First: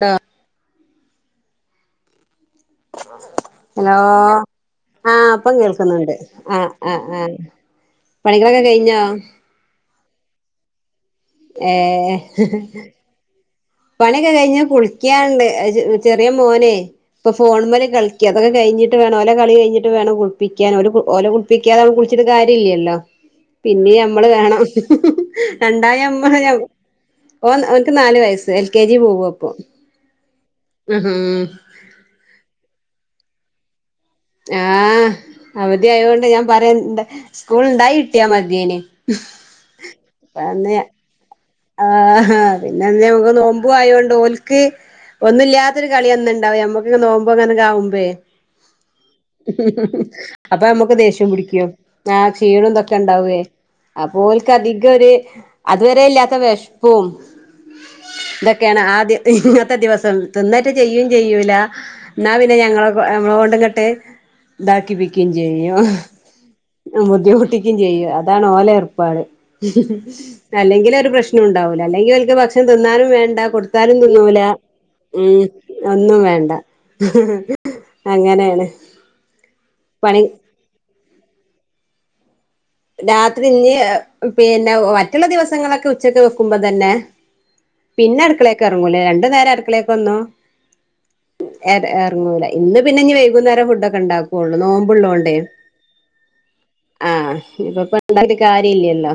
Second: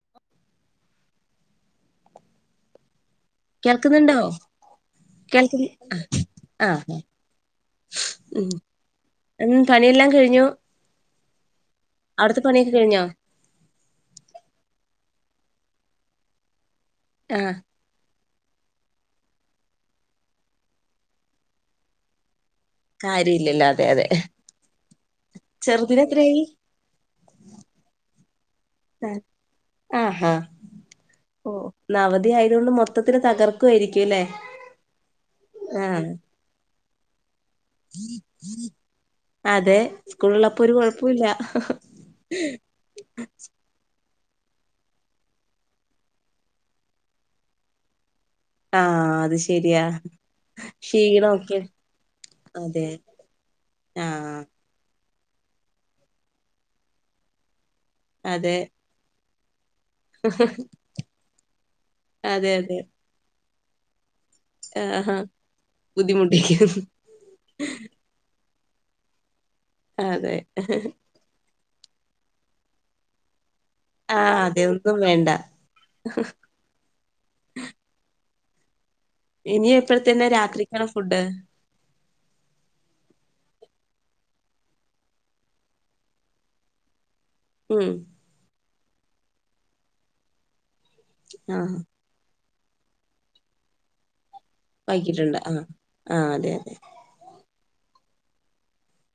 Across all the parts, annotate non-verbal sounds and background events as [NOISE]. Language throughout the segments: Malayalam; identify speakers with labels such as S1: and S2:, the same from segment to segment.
S1: ആ ഹലോ
S2: കേൾക്കുന്നുണ്ടോ
S1: ആ ഇപ്പം
S2: കേൾക്കുന്നു
S1: കേൾക്ക്ന്ന്ണ്ട്! ആ ആ ആ പണിക്കളൊക്കെ കഴിഞ്ഞോ?
S2: ൻ്റെകയിഞ്ഞു
S1: ഏ.... ങ്ഹേ.... പണിയൊക്കെ കഴിഞ്ഞ കുളിക്കാണ്ട് ചെറിയ മോനെ ഇപ്പൊ
S2: ആ
S1: ഫോൺ മ്മൽ കളിക് ക്ക അതക്കെ കഴിഞ്ഞിട്ട് വേണം ഓല കളികഴിഞ്ഞിട്ട് വേണം കുളിപ്പിക്കാൻ. ഓലെ കു ഓലെ കുളിപ്പിക്കാതെ നമ്മ കുളിച്ചിട്ട് കാ ഇല്ലല്ലോ
S2: കാര്യമില്ലല്ലോ അതെ
S1: പിന്നെ
S2: അതെ
S1: നമ്മള് വേണം
S2: ചെറുതിന്
S1: രണ്ടായാമ്മള്
S2: എത്രയായി
S1: ഓ ഓന്ക്ക് നാല് വയസ്സ് എൽ കെ ജി പോവ്യാ പ്പൊ
S2: ആ ഓ അവധി ആയത് കൊണ്ട് മൊത്തത്തില് തകർക്കുായിരിക്കും
S1: ആഹ് അവധി ആയതോണ്ട് ഞാൻ പറയനിണ്ട്. സ്കൂൾ ഇണ്ടായി കിട്ടിയാ മത്യോനി
S2: അതെ
S1: അ
S2: സ്കൂളുള്ളപ്പോ ഒരു
S1: അന്ന്
S2: കുഴപ്പമില്ല
S1: ആഹ് ആ പിന്നെ അന്ന് നമുക്ക് നോമ്പു ആയ ഓല്ക്ക് ഒന്നുല്ലാത്തൊരു കളി അന്ന് ണ്ടാവും നമ്മക്ക നോുമ്പോ അങ്ങനെ കാവുമ്പേ
S2: ആ..... അത്
S1: ഹ്
S2: ശരിയാ
S1: ഹ് ഹ് അപ്പൊ നമ്മുക്ക് ദേഷ്യം
S2: ക്ഷീണമൊക്കെ
S1: പിടിക്കും! ആ് ക്ഷീണം
S2: അതെ
S1: തൊക്കെ ഉണ്ടാവ്യൂ
S2: ആ
S1: അപ്പോൽക്ക് അധി കൊര് അതുവരെ ഇല്ലാത്ത വിഷപ്പും,
S2: അതെ
S1: ഇതൊക്കെയാണ് ആദ്യ ഇ ത്തെ ദിവസം തിന്നിട്ട് ചെയ്യും ചെയ്യൂല ഇന്നാ
S2: അതെ
S1: പിന്നെ
S2: അതെ
S1: ഞങ്ങള നമ്മ കൊണ്ടുംങ്ങ്ട്ട്
S2: ആഹാ
S1: ഇതാക്കിപ്പിക്കുകയും ചെയ്യും ങ്ഹാ
S2: ബുദ്ധിമുട്ടിക്കും
S1: ബുദ്ധിമുട്ടിക്കും ചെയ്യും അതാണ് ഓല ഏർപ്പാട്
S2: അതെ
S1: അല്ലെങ്കിൽ ഒരു പ്രശ്നം ഉണ്ടാവൂല അല്ലെങ്കിൽ ഓൽക്ക് ഭക്ഷണം തിന്നാനും വേണ്ട കൊടു കൊട്ത്താലും
S2: ആ
S1: തിന്നൂല
S2: അതെ ഒന്നും വേണ്ട
S1: ഉം ഒന്നും വേണ്ട അങ്ങനെയാ ണ്
S2: ഇനി എപ്പളത്തിനാ രാത്രിക്കാണ് ഫുഡ്
S1: രാത്രി ഇഞി പിന്നെ മറ്റുള്ള ദിവസങ്ങളൊക്കെ ഉച്ചക്ക് വെക്കുമ്പോ തന്നെ
S2: ഉം
S1: പിന്നെ അടുക്കളേക്ക് ഇറങ്ങൂല രണ്ടു നേരം അടുക്കളേക്ക് വന്നു
S2: ആ
S1: ഇറങ്ങൂല ഇന്ന് പിന്നെ ഇനി വൈകുന്നേരം ഫുഡൊക്കെ ണ്ടാക്കും ള്ളൂ നോമ്പള്ളൂണ്ടേ
S2: വൈകിട്ടുണ്ട് ആഹ് ആഹ് അതെ അതെ
S1: ആഹ ഇപ്പ ഇപ്പണ്ടാക്കിട്ട് കാര്യല്ലല്ലോ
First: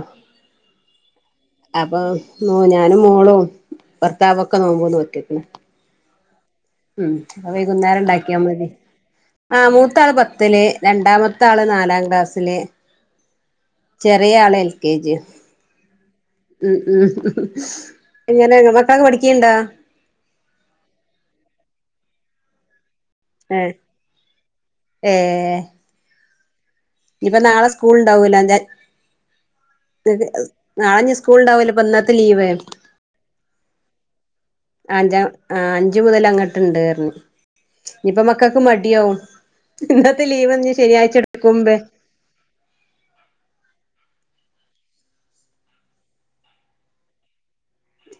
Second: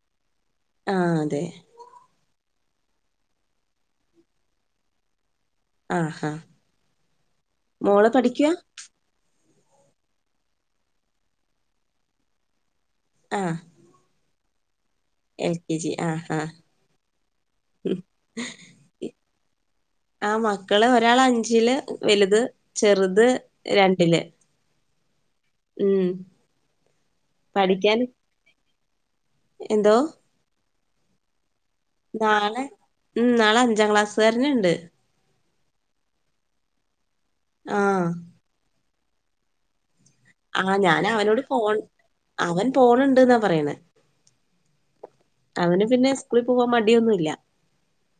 S2: ആ അതെ
S1: ഓ ഞാനും മോളും ഭർത്താവൊക്കെ നോമ്പ് നോറ്റക്കണ്
S2: ആഹാ
S1: ഉം അപ്പൊ വൈകുന്നേരം
S2: മോള് പഠിക്കുവാ
S1: ണ്ടാക്കിയാമതി ആ മൂത്താള് പത്തില് രണ്ടാമത്തെ ആള് നാലാം ക്ലാസ്സില്
S2: ആഹ്
S1: ചെറിയളെ K G
S2: L K G ആഹ് ആഹ്
S1: ഉം ഉം എങ്ങനെ [UNINTELLIGIBLE] പഠി ക്കണ്ടാ
S2: ആഹ് മക്കള് ഒരാള് അഞ്ചില് വലുത് ചെറുത് രണ്ടില്
S1: ഏഹ്
S2: ഉം
S1: ഇനി ഇപ്പ നാളെ സ്കൂൾ
S2: പഠിക്കാൻ
S1: ഉണ്ടാവൂലല്ലേ [UNINTELLIGIBLE]
S2: എന്തോ
S1: [UNINTELLIGIBLE] നാളെഞ്ഞി സ്കൂളുണ്ടാവലോ
S2: നാളെ ഉം നാളെ അഞ്ചാം ക്ലാസ്സുകാരന് ഉണ്ട്
S1: ആഹ് അഞ്ചു മുതൽ അങ്ങോട്ടുണ്ടന്ന്
S2: ആഹ്
S1: ഇനിപ്പ മക്കൾക്ക് മടിയാവും ഇന്നത്തെ ലീവ് ഇഞ്ഞി
S2: ആഹ് ഞാൻ
S1: ശനിയാഴ്ച
S2: അവനോട് പോൺ
S1: എടുക്കുമ്പേ
S2: അവൻ പോണുണ്ട്ന്നാ പറയണ അവന് പിന്നെ സ്കൂളിൽ പോവാൻ മടിയൊന്നുല്ല.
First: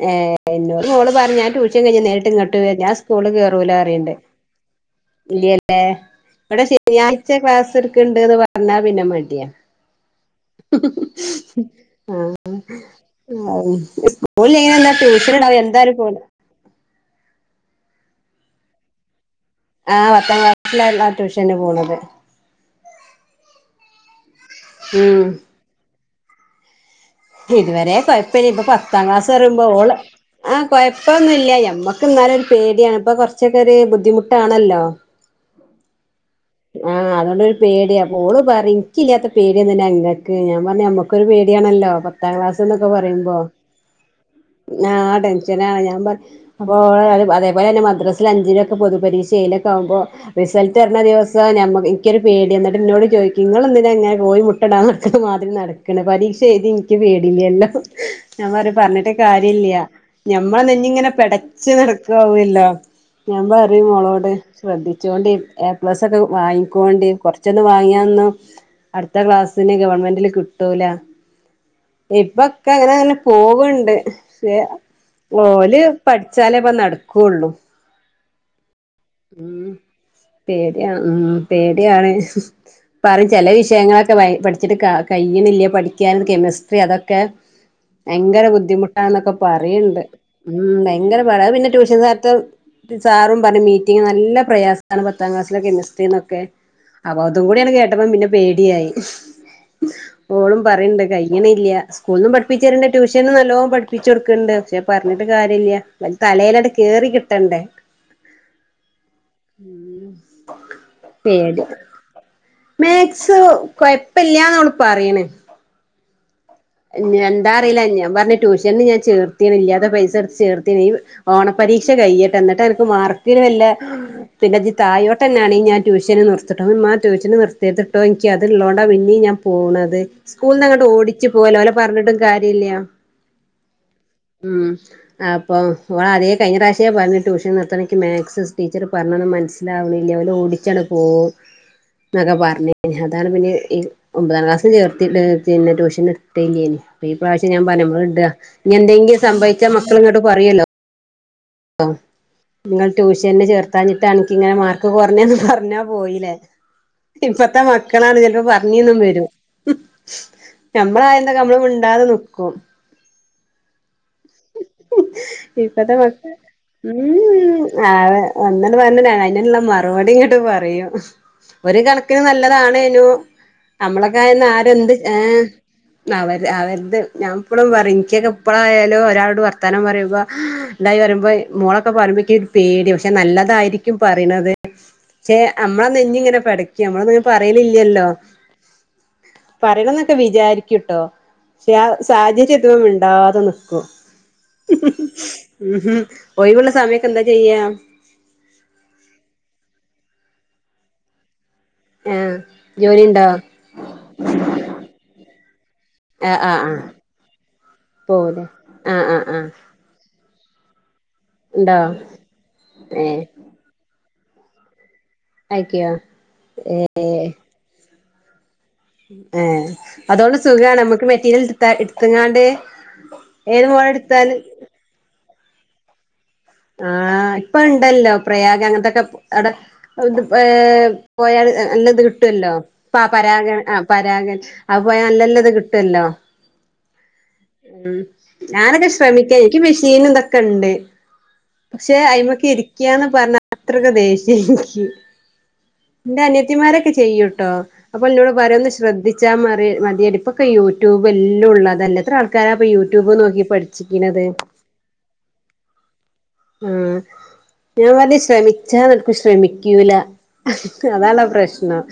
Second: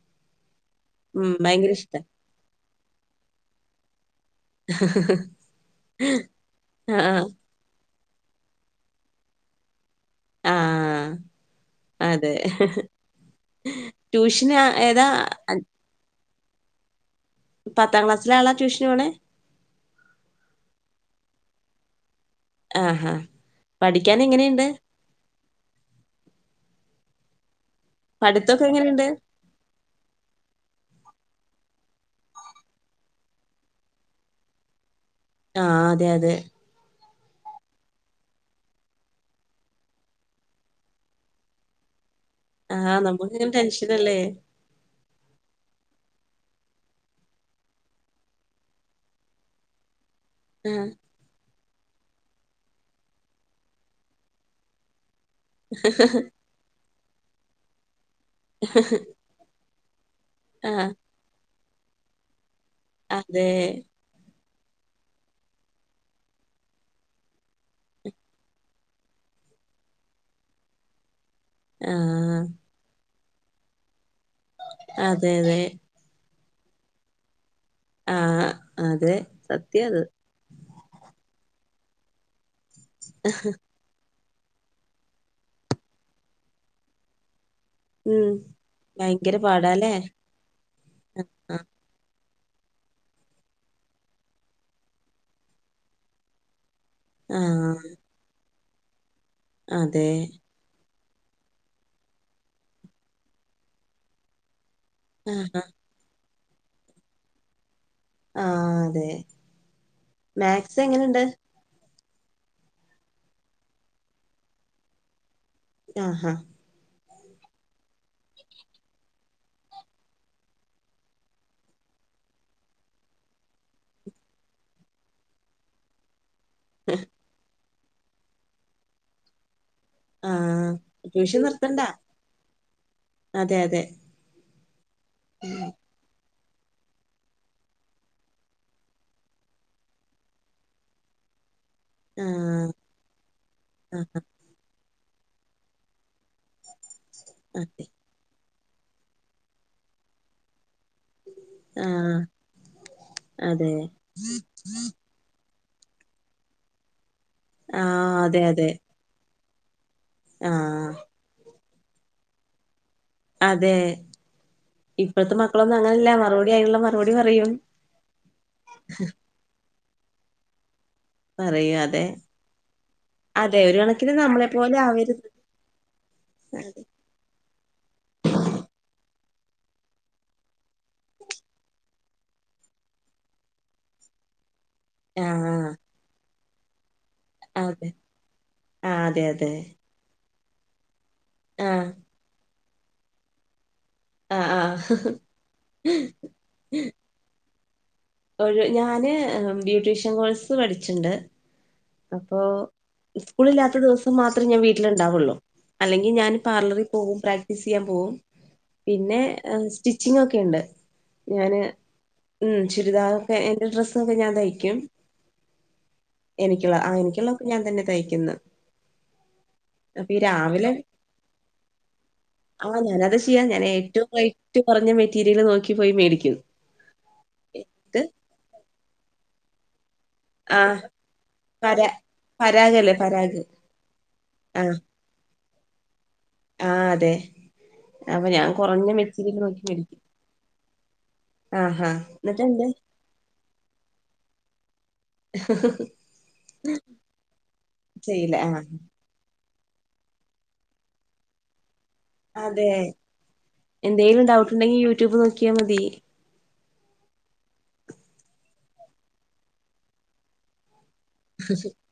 S1: ഏഹ് എന്നോട് മോള്
S2: ഉം
S1: പറഞ്ഞ ഞാൻ
S2: ഭയങ്കര
S1: ട്യൂഷൻ
S2: ഇഷ്ടാ
S1: കഴിഞ്ഞ് നേരിട്ട് ഇങ്ങട്ട് വ ഞാൻ സ്കൂളിൽ കേറൂല അറിയ ഇല്ലല്ലേ ഇവിടെ
S2: ആഹ് ആഹ്
S1: ശനിയാഴ്ച ക്ലാസ് ഇണ്ട്ന്ന് പറഞ്ഞാ പിന്നെ മടിയാ
S2: ആഹ് അതെ
S1: ആഹ് ആഹ്
S2: ട്യൂഷന്
S1: സ്കൂളിൽ ഇങ്ങനെ എന്താ
S2: ഏതാ
S1: ട്യൂഷൻ വിട എന്തായാലും പോ
S2: പത്താം ക്ലാസ്സിലെ ആളാ ട്യൂഷന് പോണേ
S1: ആഹ് പത്താം ക്ലാസ്സിലാള ട്യൂഷന് പോണത്
S2: ആഹാ പഠിക്കൻ എങ്ങനെയുണ്ട്
S1: ഉം ഇതുവരെ കുഴപ്പില്ല ഇപ്പ
S2: പഠിത്തൊക്കെ
S1: പത്താം
S2: എങ്ങനെയുണ്ട്?
S1: ക്ലാസ് പറയുമ്പോ ഓള് ആഹ് കോഴപ്പൊന്നുവി ല്ല ഞമ്മക്ക് എന്നാലും ഒരു പേടിയാണ് ഇപ്പൊ കൊറച്ചൊക്കെ ഒരു ബുദ്ധിമുട്ടാണല്ലോ
S2: ആഹ് അതെ അതെ
S1: ആഹ് അതുകൊണ്ടൊരു പേടിയ അപ്പോ ഓള് ഇക്കില്ലാത്ത പേടിയെന്തിനാ ഇങ്ങക്ക് ഞാൻ പറഞ്ഞ് നമ്മക്കൊരു പേ ടിയാണല്ലോ പ ത്താം ക്ലാസ്
S2: ആ
S1: എന്നൊക്കെ പറയുമ്പോ
S2: നമുക്കിങ്ങനെ ടെൻഷനല്ലേ?
S1: ആഹ് ടെൻഷനാണ് ഞാൻ പറ അപ്പോ അതേപോലെ തന്നെ മദ്രാസെൽ അഞ്ചിനൊക്കെ പൊതുപരീക്ഷയിലൊക്കെ ആവുമ്പോ
S2: ആ,
S1: റിസൾട്ട് വരഞ്ഞ ദിവസ് നം എനിക്കൊരു പേടിയാ എന്നിട്ട് എന്നോട് ചോദിക്കും നിങ്ങളെന്തിന കൊയി മുട്ടയിട നട മാതിരി നടക്കണ പരീക്ഷ എഴുതി എനിക്ക് പേടില്ല എല്ലോ ഞാൻ പറഞ്ഞിട്ട് കാര്യം ഇല്ല ഞമ്മൾ
S2: ആ,
S1: നിന്ന ഇങ്ങനെ പിടച്ച് നടക്കു ആവാല്ലോ ഞാൻ
S2: അതെ.
S1: പറയും മോളോട് ശ്രദ്ധിച്ചോണ്ട് എ പ്ലസ് ഒക്കെ വാങ്ങിക്കോണ്ട് കുറച്ചൊന്ന് വാങ്ങിയയൊന്നും അടുത്ത ക്ലാസ്സിന് ഗവൺമെന്റില് കിട്ടൂല
S2: ആ,
S1: ഇപ്പൊക്കെ അങ്ങനെ അങ്ങനെ പോവണ്ട്
S2: അതെ, അതെ.
S1: ഓല് പഠി ച്ചാലേ ഇപ്പൊ നടക്കുള്ളു
S2: ആഹ്
S1: ഉം ശെരിയാ ഉം പേടിയാണ് പറയും ചില വിഷയങ്ങളൊ ക്കെ പഠിച്ചിട്ട് കഴിയുന്നില്ല പഠിക്കാൻ കെമിസ്ട്രി അതൊക്കെ
S2: ഉം.
S1: ഭയങ്കര ബുദ്ധിമുട്ടാന്നൊക്കെ
S2: ഭയങ്കര പാടാല്ലേ?
S1: പറയണ്ട് ഉം ഭയങ്കര പടാ അത്
S2: ആ,
S1: പിന്നെ ട്യൂഷൻ സ്ഥത്തും സാറും പറഞ്ഞ് മീറ്റിംഗ് നല്ല പ്രയാസവാണ് പത്താം ക്ലാസ്സിലെ കെമിസ്ട്രിന്നൊക്കെ അപ്പൊ അതു
S2: ആ,
S1: കൂടിയാങ് കേട്ടപ്പോ പിന്നെ പേടിയായി
S2: അതെ.
S1: ഓളും പറയണ്ട് കയിയണില്ല സ്കൂളിന്നും പഠിപ്പിച്ചിരണ്ട് ട്യൂഷനും നല്ലോ പഠിപ്പിച്ച് കൊടുക്കണ്ട് പക്ഷെ പറഞ്ഞിട്ട്
S2: ആ,
S1: കാര്യല്ല തലയിലങ് കേറി കിട്ടണ്ടേ
S2: ആ, അതെ. മാത്സ് എങ്ങനെയുണ്ട്?
S1: പേടിയാ മാക്സ് കൊയപ്പില്ലന്ന് ഓള് പറയണ്
S2: ആഹ് ഹ
S1: എന്താ അറിയില്ല ഞാൻ പറഞ്ഞ് ട്യൂഷന് ഞാൻ ചേർത്തിന് ഇല്ലാത്ത പൈസ എടുത്ത് ചേർത്തിന് ഈ ഓണ പരീക്ഷ കയിയട്ട് എന്നിട്ട് അനക്ക് മാർക്കിന് വല്ല പിന്നെ ജ് താഴോട്ട് തന്നാണെ ഞാൻ ട്യൂഷന് നിർ ട്ടോ ഉമ്മ ട്യൂഷന് നിർത്തരുതേട്ടോ എനിക്ക് അതുള്ളോണ്ട പിന്നേം ഞാൻ പോണത്
S2: ആ,
S1: സ്കൂളിനങ്ങോട്ട് ഓടിച്ച്
S2: ട്യൂഷൻ
S1: പോല ഓലെ
S2: നിർത്തണ്ട?
S1: പറഞ്ഞിട്ടും കാര്യ ഇല്ല
S2: അതെ, അതെ.
S1: ഉം അപ്പൊ ഓളെ അതേ കഴിഞ്ഞ പ്രാവശ്യേ പറഞ്ഞ് ട്യൂഷൻ നിർത്തണെക്ക് മാക്സ് ടീച്ചറ് പറഞ്ഞെത് മനസ്സിലാവ്ണില്ല ഓല് ഓടിച്ചാണ്ട് പോകും
S2: ആ,
S1: ന്നൊക്കെ പറഞ് അതാണ് പഞ് ഈ
S2: ആ,
S1: ഒമ്പതാം ക്ലാസിൽ ചേർത്തിട്ട് പിന്നെ ട്യൂഷൻ [UNINTELLIGIBLE] അൊ ഈ പ്രാവശ്യം ഞാൻ പറഞ്ഞു
S2: അതെ.
S1: നമ്മള്ഡാ ഞ്എന്തെങ്കിലും സംഭവിച്ചാ മക്കള് ഇങ്ങട്ട് പറയല്ലോ അ
S2: ആ,
S1: ഇങ്ങൾ ട്യൂഷന്ന്
S2: അതെ.
S1: ചേർത്താഞ്ഞിട്ടാണ് ഇന്ക് ഇങ്ങനെ മാർക്ക് കുറഞ്ഞേന്ന് പറ്ഞ്ഞു റ്ഞ്ഞാ പോയില്ലേ ഇപ്പത്തെ
S2: ആ,
S1: മക്കളാണ് ചെല്
S2: അതെ,
S1: പ്പോ
S2: അതെ.
S1: പറ്ഞ്ന്നും വരും
S2: ആ,
S1: നമ്മളായന്നൊക്കെ നമ്മള് മിണ്ടാതെ നിക്കും
S2: അതെ ഇപ്പത്തെ മക്കളൊന്നും
S1: ഇപ്പത്തെ
S2: അങ്ങനെല്ല
S1: മക്ക
S2: മറുപ
S1: ഉം ആ ഒന്നണ്ട് പറഞ്ഞ അയ്ന്ള്ള മറുപടി ഇങ്ങട്ട് പറയും
S2: പറയും
S1: ഒരു
S2: അതെ
S1: കണക്കിന് നല്ലതാണേനു
S2: അതെ ഒരു കണക്കിന് നമ്മളെ
S1: നമ്മളൊക്കായന്ന്
S2: പോലെ
S1: ആരെന്ത് ഏ
S2: ആവരുത്
S1: അവര് അവര്ത് ഞാൻ ഇപ്പളും പറിം ഇൻക്കൊക്കെ ഇപ്പഴായാലും ഒരാളോട് വർത്താനം പറയ്ബ തായി റയുമ്പോ മോളൊക്കെ പറയുമ്പോ ഇക്യര് പേടി പക്ഷെ നല്ലതായിരിക്കും പറിണത് ക്ഷേ
S2: ആഹ്
S1: നമ്മളെ നെഞ്ങ്ങെനെ പെടക്കും നമ്മളത്
S2: അതെ
S1: പറയലില്ലല്ലോ
S2: ആഹ് അതെ അതെ
S1: പറണം ന്നൊക്കെ വിചാരിക്കുട്ടോ ക്ഷെ ആ
S2: ആഹ്
S1: സാഹചര്യത്തുമ്പോ മിണ്ടാതെ നിക്കും
S2: ആഹ് ആഹ്
S1: ഉ ഒഴിവുള്ള സമയക്കെ ന്താ ചെയ്യ്യ
S2: ഒരു ഞാന് ബ്യൂട്ടീഷ്യൻ കോഴ്സ് പഠിച്ചിണ്ട്
S1: ആഹ്
S2: അപ്പൊ
S1: ജോലി ഉണ്ടോ
S2: സ്കൂളില്ലാത്ത ദിവസം മാത്രേ ഞാൻ വീട്ടില് ഇണ്ടാവുള്ളൂ അല്ലെങ്കി ഞാന്
S1: ആഹ് ആഹ്
S2: പാർലറി
S1: ആഹ്
S2: പോകും പ്രാക്ടീസ് സെയ്യാൻ പോകും
S1: പോവൂലേ ആഹ്
S2: പിന്നെ
S1: ആഹ് ആഹ്
S2: സ്റ്റിച്ചിംഗ ഒക്കെ ണ്ട് ഞാന്
S1: ഉണ്ടോ
S2: ഉ
S1: ഏഹ്
S2: ചുരിദാറോക്കെ എന്റെ ഡ്രസ്സൊക്കെ ഞാൻ തയ്ക്യും
S1: അയക്കോ
S2: എനിക്കുള്ള ആ എനിക്കുള്ളക്കെ ഞാൻ തന്നെ തയ്ക്കുന്ന്
S1: ഏ
S2: അപ്പൊ ഈ
S1: അതോണ്ട്
S2: രാവിലെ
S1: സുഖാണ് നമ്മക്ക് മെറ്റീരിയൽ ഇടത്ത് ഇട്ത്ത്ങ്ങാണ്ട്
S2: ആഹ് ഞാനത് ചെയ്യാ ഞാൻ ഏറ്റവും റേയ്റ്റ് കൊറ്ഞ്ഞ മെറ്റീരിയല് നോക്കിപ്പോയി മേടിക്യു
S1: ആ ഇപ്പ ണ്ടല്ലോ പ്രയാഗ് അങ്ങനത്തെൊക്കെ അ [UNINTELLIGIBLE] വിടെ ഇത്
S2: ആഹ്
S1: പോ [UNINTELLIGIBLE] യാല്
S2: പരാ
S1: നല്ലത് കിട്ടുമല്ലോ
S2: പരാഗല്ലേ
S1: [UNINTELLIGIBLE] ആ
S2: പരാഗ്
S1: പരാഗൻ ആ പരാഗൻ അ പോയ നല്ലല്ലത് കിട്ടൊല്ലോ
S2: ആ അതെ
S1: ഉം
S2: അപ്പൊ ഞാൻ
S1: ഞാനൊക്കെ
S2: കുറഞ്ഞ മെറ്റീരിയൽ
S1: ശ്രമിക്കാ ഇന്ക്ക്
S2: നോക്കി മേടിക്കും.
S1: മിഷീൻ ന് തൊക്കെ ണ്ട്
S2: ആഹാ
S1: പക്ഷെ
S2: എന്നിട്ട്
S1: അയി്മക്ക്
S2: എന്ത്
S1: ഇരിക്യാന്ന് പറഞ്ഞ അത്രയ്ക്ക് ദേശ്യാ നിക്ക് ഇന്റെ അനയത്തിമാരൊക്കെ ചെയ്യൂട്ടോ അപ്പൊ ഇന്നോട്
S2: ചെയ്യില്ല
S1: പറയോ
S2: ആഹ്
S1: ന്ന് ശ്രദ്ധിച്ച മ മതിയടുപ്പൊക്കെ യൂട്യൂബ് എല്ലോ ഉള്ളതല്ല ത്ര ആൾക്കാരാ ഇപ്പൊ
S2: അതെ
S1: യൂട്യൂബ് നോക്കി പഠിച്ചിക്ക്ണത്
S2: എന്തേലും ഡൗട്ട് ഉണ്ടെങ്കി യൂട്യൂബ് നോക്കിയാ മതി
S1: ആ ഞാൻ വല ശ്രമിച്ചാ നടക്കും ശ്രമിക്കൂല അതാണ് പ്രശ്നം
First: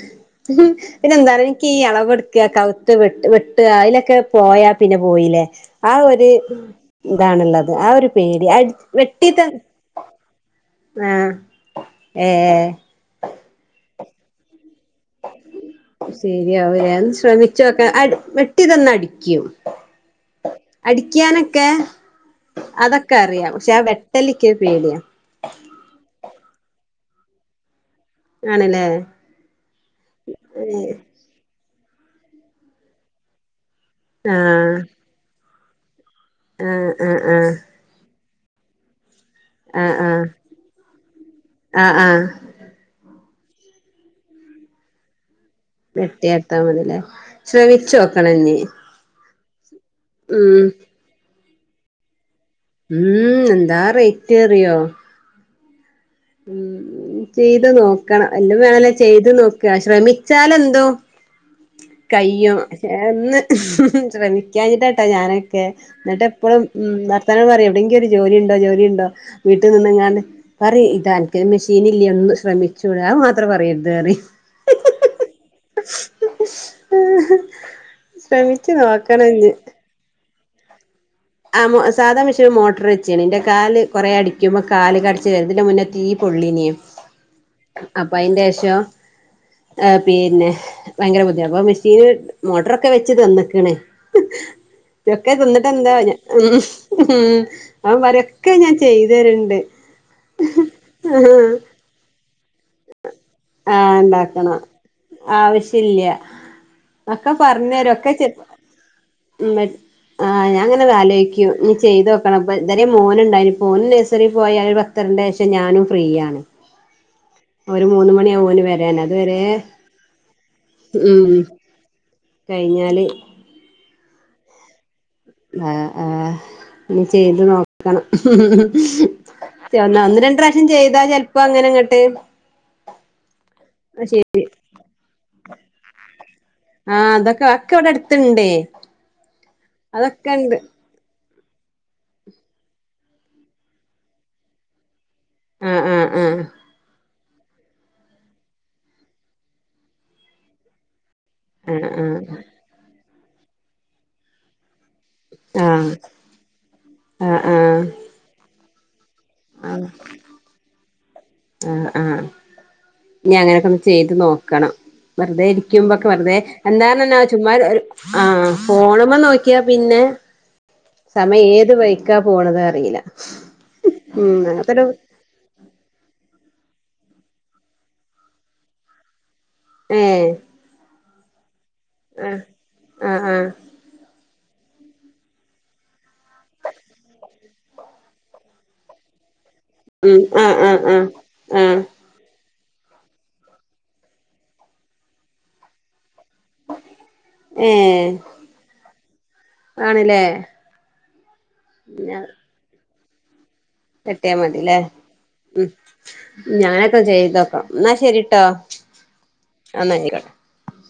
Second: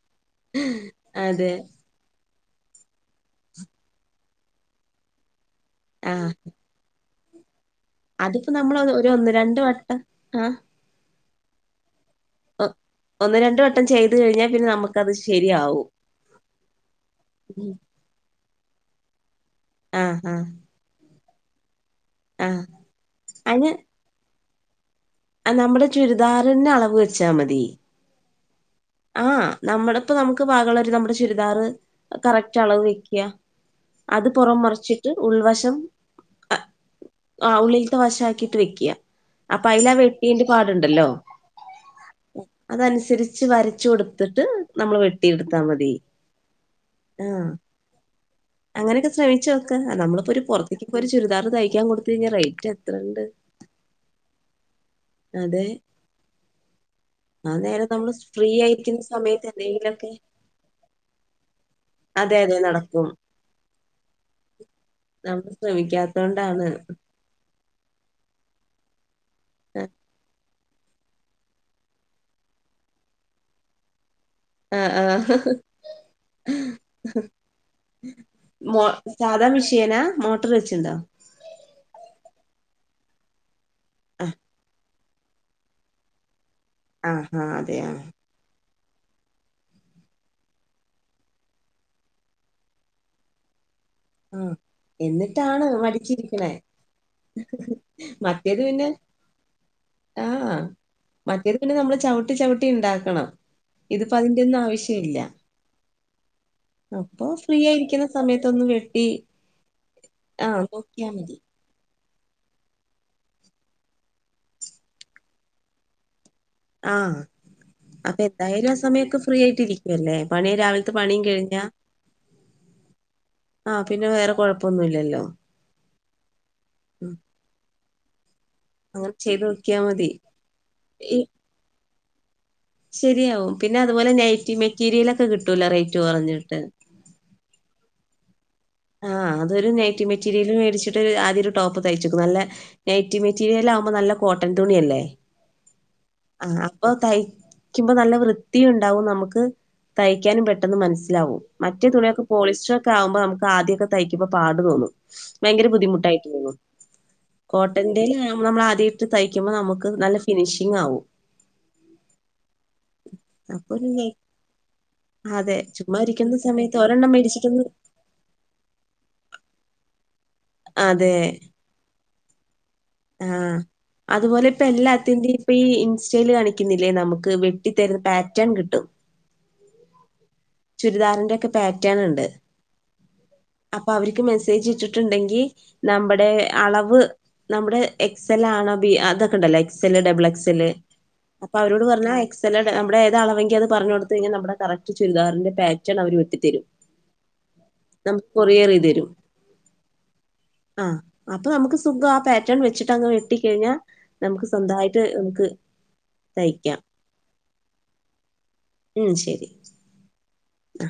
S1: പിന്നെ എന്താറിയോ
S2: അതെ
S1: ഇന്ക്ക് ഈ അളവെ കൗത്ത് വെട്ട് വെട്ടാ അയ്ലൊക്കെ പോയാ പിന്നെ പോയിലെ ആ ഒരു
S2: ആഹ്
S1: ഇതാണുള്ളത് ആ ഒരു പേടി
S2: അതിപ്പോ
S1: അ
S2: നമ്മൾ ഒരു ഒന്ന്
S1: വെട്ടിത്ത
S2: രണ്ട് വട്ടം ആഹ്
S1: ആ
S2: ഒ ഒന്ന് രണ്ട് വട്ടം ചെയ്ത് കഴിഞ്ഞാ പിന്നെ നമുക്ക്
S1: ശരിയാവും ലെ ഒന്ന് ശ്രമിച്ചോക്ക അ വെട്ടി തന്നാ അടിക്കും
S2: ആ ആ
S1: ക്യാനൊക്കെ അതൊക്കെ അറിയാം
S2: അയിന്
S1: പക്ഷെ ആ വെട്ടലിക്യോരു പേടിയ
S2: ഉദാരണ അളവ് വെച്ചാ മതി
S1: ആണല്ലേ
S2: ആ നമ്മള് പ്പോ നമുക്ക് പാകള്ളോരു നമ്മുടെ ചുരിദാറ് കറക്റ്റ് അളവ് വെക്യാ അത് പോറം
S1: ആഹ്
S2: മറിച്ചിട്ട് ഉൾവശം
S1: ആഹ് ആഹ്
S2: ആ
S1: ആഹ്
S2: ഉള്ളിൾത്തെ വശാക്കി ത്ത് വെക്യാ അപ്പാ ഐലാ
S1: ആഹ് ആഹ്
S2: വെട്ടിയന്റെ പാട്ണ്ടല്ലോ
S1: ആഹ് ആഹ്
S2: അതനുസരി ച്ച് വരച്ച് കൊടുത്തിട്ട് നമ്മൾ ട്ടി യടുത്താ മതി
S1: വെട്ടിയാട്ടാ മതില്ലേ
S2: ആ
S1: ശ്രമിച്ചോക്കണഞ്ഞി
S2: അങ്ങനെയൊക്കെ ചെ നമ്മളിപ്പോ ഒരു
S1: ഉം
S2: പുറത്തിക്ക്പ്പോര് ചുരിദാർ തയ്ക്കാ കൊടുത്ത് കഴിഞ്ഞാ റേറ്റ് എത്രണ്ട്
S1: ഉം എന്താ റേറ്റ് അറിയോ
S2: അതെ
S1: ഉ
S2: ആ
S1: ചെയ്ത്
S2: നേരം നമ്മള്
S1: നോക്കണ
S2: ഫ്രീ
S1: എല്ലും വേണല്ലോ
S2: ആയിരിക്കുന്ന
S1: ചെയ്ത്
S2: സമയത്ത്
S1: നോക്കാ
S2: എന്തെങ്കിലൊക്കെ
S1: ശ്രമിച്ചാലന്തും
S2: അതെ
S1: കയ്യോ
S2: അതെ നടക്കും
S1: [UNINTELLIGIBLE] ഒന്ന് ശ്രമിക്കാഞ്ഞിട്ടാട്ടോ
S2: നമ്മൾ
S1: ഞാനൊക്കെ ന്നിട്ട് എപ്പഴും
S2: ശ്രമിക്കാത്തോണ്ടാണ്
S1: ഉ നിർത്താന പറയാ എവിടെയെങ്കില ഒരു ജോലി ഉണ്ടോ ജോലി ഉണ്ടോ വീട്ടിൽ നിന്ന് എങ്ങാണ്ട് പറ ഇത എനിക്ക് മെഷീന ഇല്ലേ ഒന്നന്ന് ശ്രമിച്ചുടാ മാത്രം പറയരുത് കേറി ശ്രമിച്ചു
S2: മ
S1: നോക്കണം
S2: സാധാ വിഷയന മോട്ടോർ വെച്ചുണ്ടോ
S1: ആഹ് സാധാരണ പക്ഷേ ഒരു മോട്ടർ വെച്ചാണ് എന്റെ കാല് കുറെേ
S2: ആ
S1: അടിക്കുമ്പോ കാല് കട ചെറതിന്റെ മുന്ന തീ പൊള്ളീിന
S2: ആഹ് ആഹ് അതെ ആഹ്
S1: അപ്പൊ അയിന്റെ ശേഷം ആ പിന്നെ ഭയങ്കര ബുദ്ധി അപ്പൊ മെഷീന് മോട്ടറൊക്കെ വെച്ച്ത്ന്നക്കണേ
S2: ആഹ്
S1: ചൊക്കെ
S2: എന്നിട്ടാണ്
S1: ന്നിട്ട് എന്താ ഞ്ഞൻ ഉ
S2: മടിച്ചിരിക്കണേ
S1: ഉ അവ വരൊക്കെ ഞാൻ ചെയ്തരുണ്ട്
S2: ആഹ മറ്റേരു പിന്നെ നമ്മള് ചവിട്ടി ചവിട്ടി ഉണ്ടാക്കണം
S1: ആഹ്
S2: ഇതിപ്പോ അതിന്റെ
S1: ഉണ്ടാക്കണം
S2: ഒന്നും ആവശ്യ ഇല്ല
S1: ആവശ്യല്ല
S2: അപ്പൊ ഫ്രീ ആയിരിക്കുന്ന സമയത്തൊന്ന് വ
S1: മ ആ ഞാൻ അങ്ങനെത്
S2: മതി
S1: ആലോയിക്കു നീ ചെയ്തോ [UNINTELLIGIBLE] ഇതരെ മോനുണ്ടായിന് ഇപ്പൊ മോനും നഴ്സറി പോയാ പത്തരൻ്റെ ശേഷം ഞാനും ഫ്രീ ആണ്
S2: ആഹ്
S1: ഒരു മൂന്ന്
S2: അതെ
S1: മണിയാവും ഓന്
S2: എന്തായാലും ആ
S1: വരാൻ
S2: സമയൊക്കെ
S1: അതുവരെ
S2: ഫ്രീയായിട്ടിരിക്കു അല്ലേ പണി രാവിലത്തെ പണിം
S1: ഉം
S2: കഴിഞ്ഞ
S1: കഴിഞ്ഞാല്
S2: അപ്പം പിന്നെ വേറെ കൊഴപ്പൊന്നുല്ലല്ലോ
S1: ആ ആ ഇനി
S2: ഉം
S1: ചെയ്ത് നോക്കണം
S2: അങ്ങനെ ചെയ്ത് നോക്കിയാ
S1: ഒ
S2: മതി
S1: ഒന്ന് രണ്ട്രാശ്യം ചെയ്താ
S2: ഈ
S1: ചെലപ്പോ അങ്ങനെ ഇങ്ങട്ട്
S2: ശരിയാവും പിന്നെ അത്പോലെ നൈറ്റി മെറ്റീരിയലൊക്കെ കിട്ടൂല റേറ്റ് കൊറഞ്ഞ
S1: ആ അതൊക്കെ ഒക്കെ ഇവടെ അട്ത്ത്ണ്ടേ
S2: ആ അതൊരു നൈറ്റി മെറ്റീരിയൽ വേടിച്ചിട്ട് ആദ്യാരു ടോപ്പ് തയ്ച്ചോക്ക് നല്ല നൈറ്റ് മെറ്റീരിയൽ ആവുമ്പോ നല്ല കോട്ടൻ തുണിയല്ലേ
S1: ആഹ് ആഹ് ആഹ്
S2: ആ അപ്പൊ തയി ക്ക്യുമ്പോ നല്ല വൃത്തി ഉണ്ടാവും നമുക്ക് തയ്ക്കാനും പെട്ടെന്ന് മനസ്സി ലവും മറ്റ
S1: ആഹ് ആഹ്
S2: തുണിയൊക്കെ പോളിസ്റ്റർ ലാവും മറ്റേ തുണിയൊക്കെ പോളിസ്റ്ററൊക്കെ ആവുമ്പോ നമുക്ക് ആദ്യൊക്കെ തയ്ക്കുമ്പോ പാട് തോന്നും
S1: ആഹ്
S2: ഭയങ്കര ബുദ്ധിമുട്ടായിട്ട് തോന്നും
S1: ആഹ്
S2: കോട്ടന്റെലാ നമ്മളാദ്യ യിട്ട് തയ്ക്കുമ്പോ
S1: ആഹ്
S2: നമുക്ക് നല്ല ഫിനിഷിങ്ങാവും
S1: ഇഞ്ഞ് അങ്ങനെക്കെ ഒന്ന് ചെയ്ത് നോക്കണം വെറുതെ
S2: അതെ ചുമ്മാ
S1: ഇരിക്കുമ്പൊക്കെ
S2: ഇരിക്കുന്ന
S1: വെറുതെ
S2: സമയത്ത്
S1: എന്താണ്
S2: ഒരെണ്ണം
S1: എന്നാ ചുമ്മാ
S2: മേടിച്ചിട്ടൊന്ന്
S1: ആ ഫോൺമ്മ നോക്കിയാ പിന്നെ സമയം ഏത് വഴിക്കാ പോണത
S2: ആ അത്പോലെ ഇപ്പ എല്ലാത്തിന്റെ ഇപ്പ ഈ ഇൻസ്റ്റൈൽ കാണിക്ക് [UNINTELLIGIBLE] നമ്മുക്ക് വെട്ടി
S1: ഏഹ്
S2: പേ
S1: ആഹ് ആഹ് ആഹ്
S2: ക്കേജ് ഇട്ടിട്ട്ണ്ടെങ്കി നമ്മടെ അളവ് നമ്മുടെ എക്സ് എൽ ആണോ ബി നമ്മടെ എക്സലാണോ ബി ഇതൊക്കെണ്ടല്ലോ എക്സ് എല്
S1: ഉം
S2: ഡബിൾ എക്സ്
S1: ആഹ്
S2: എല്
S1: ആഹ് ആഹ്
S2: അപ്പൊ
S1: ആഹ്
S2: അവരോട് പറഞ്ഞാൽ എ സലോ നമ്മടെ ഏതളവെങ്കി അത് പറഞ്ഞ് കൊടുത്ത് കഴിഞ്ഞ നമ്മടെ കറക്റ്റ് ചുരിദാറിന്റെ പാറ്റേൺ അവര് വെ ട്ടി തരും
S1: ഏഹ്
S2: നമക്ക് കൊറിയറേയ്ത് തരും
S1: ആണ്ല്ലേ
S2: ആ അപ്പൊ നമുക്ക് സുഖാ ആ പാറ്റേൺ വെച്ചിട്ടങ്ങ് വെട്ടി
S1: വെട്ടിയാ മതില്ലേ ഉം
S2: തയ്ക്കാം.
S1: ഞാനൊക്കെ ചെയ്തോക്കാം എന്നാ ശരിട്ടോ
S2: ഉം ശരി
S1: എന്നാ ആയിക്കോട്ടെ
S2: ആ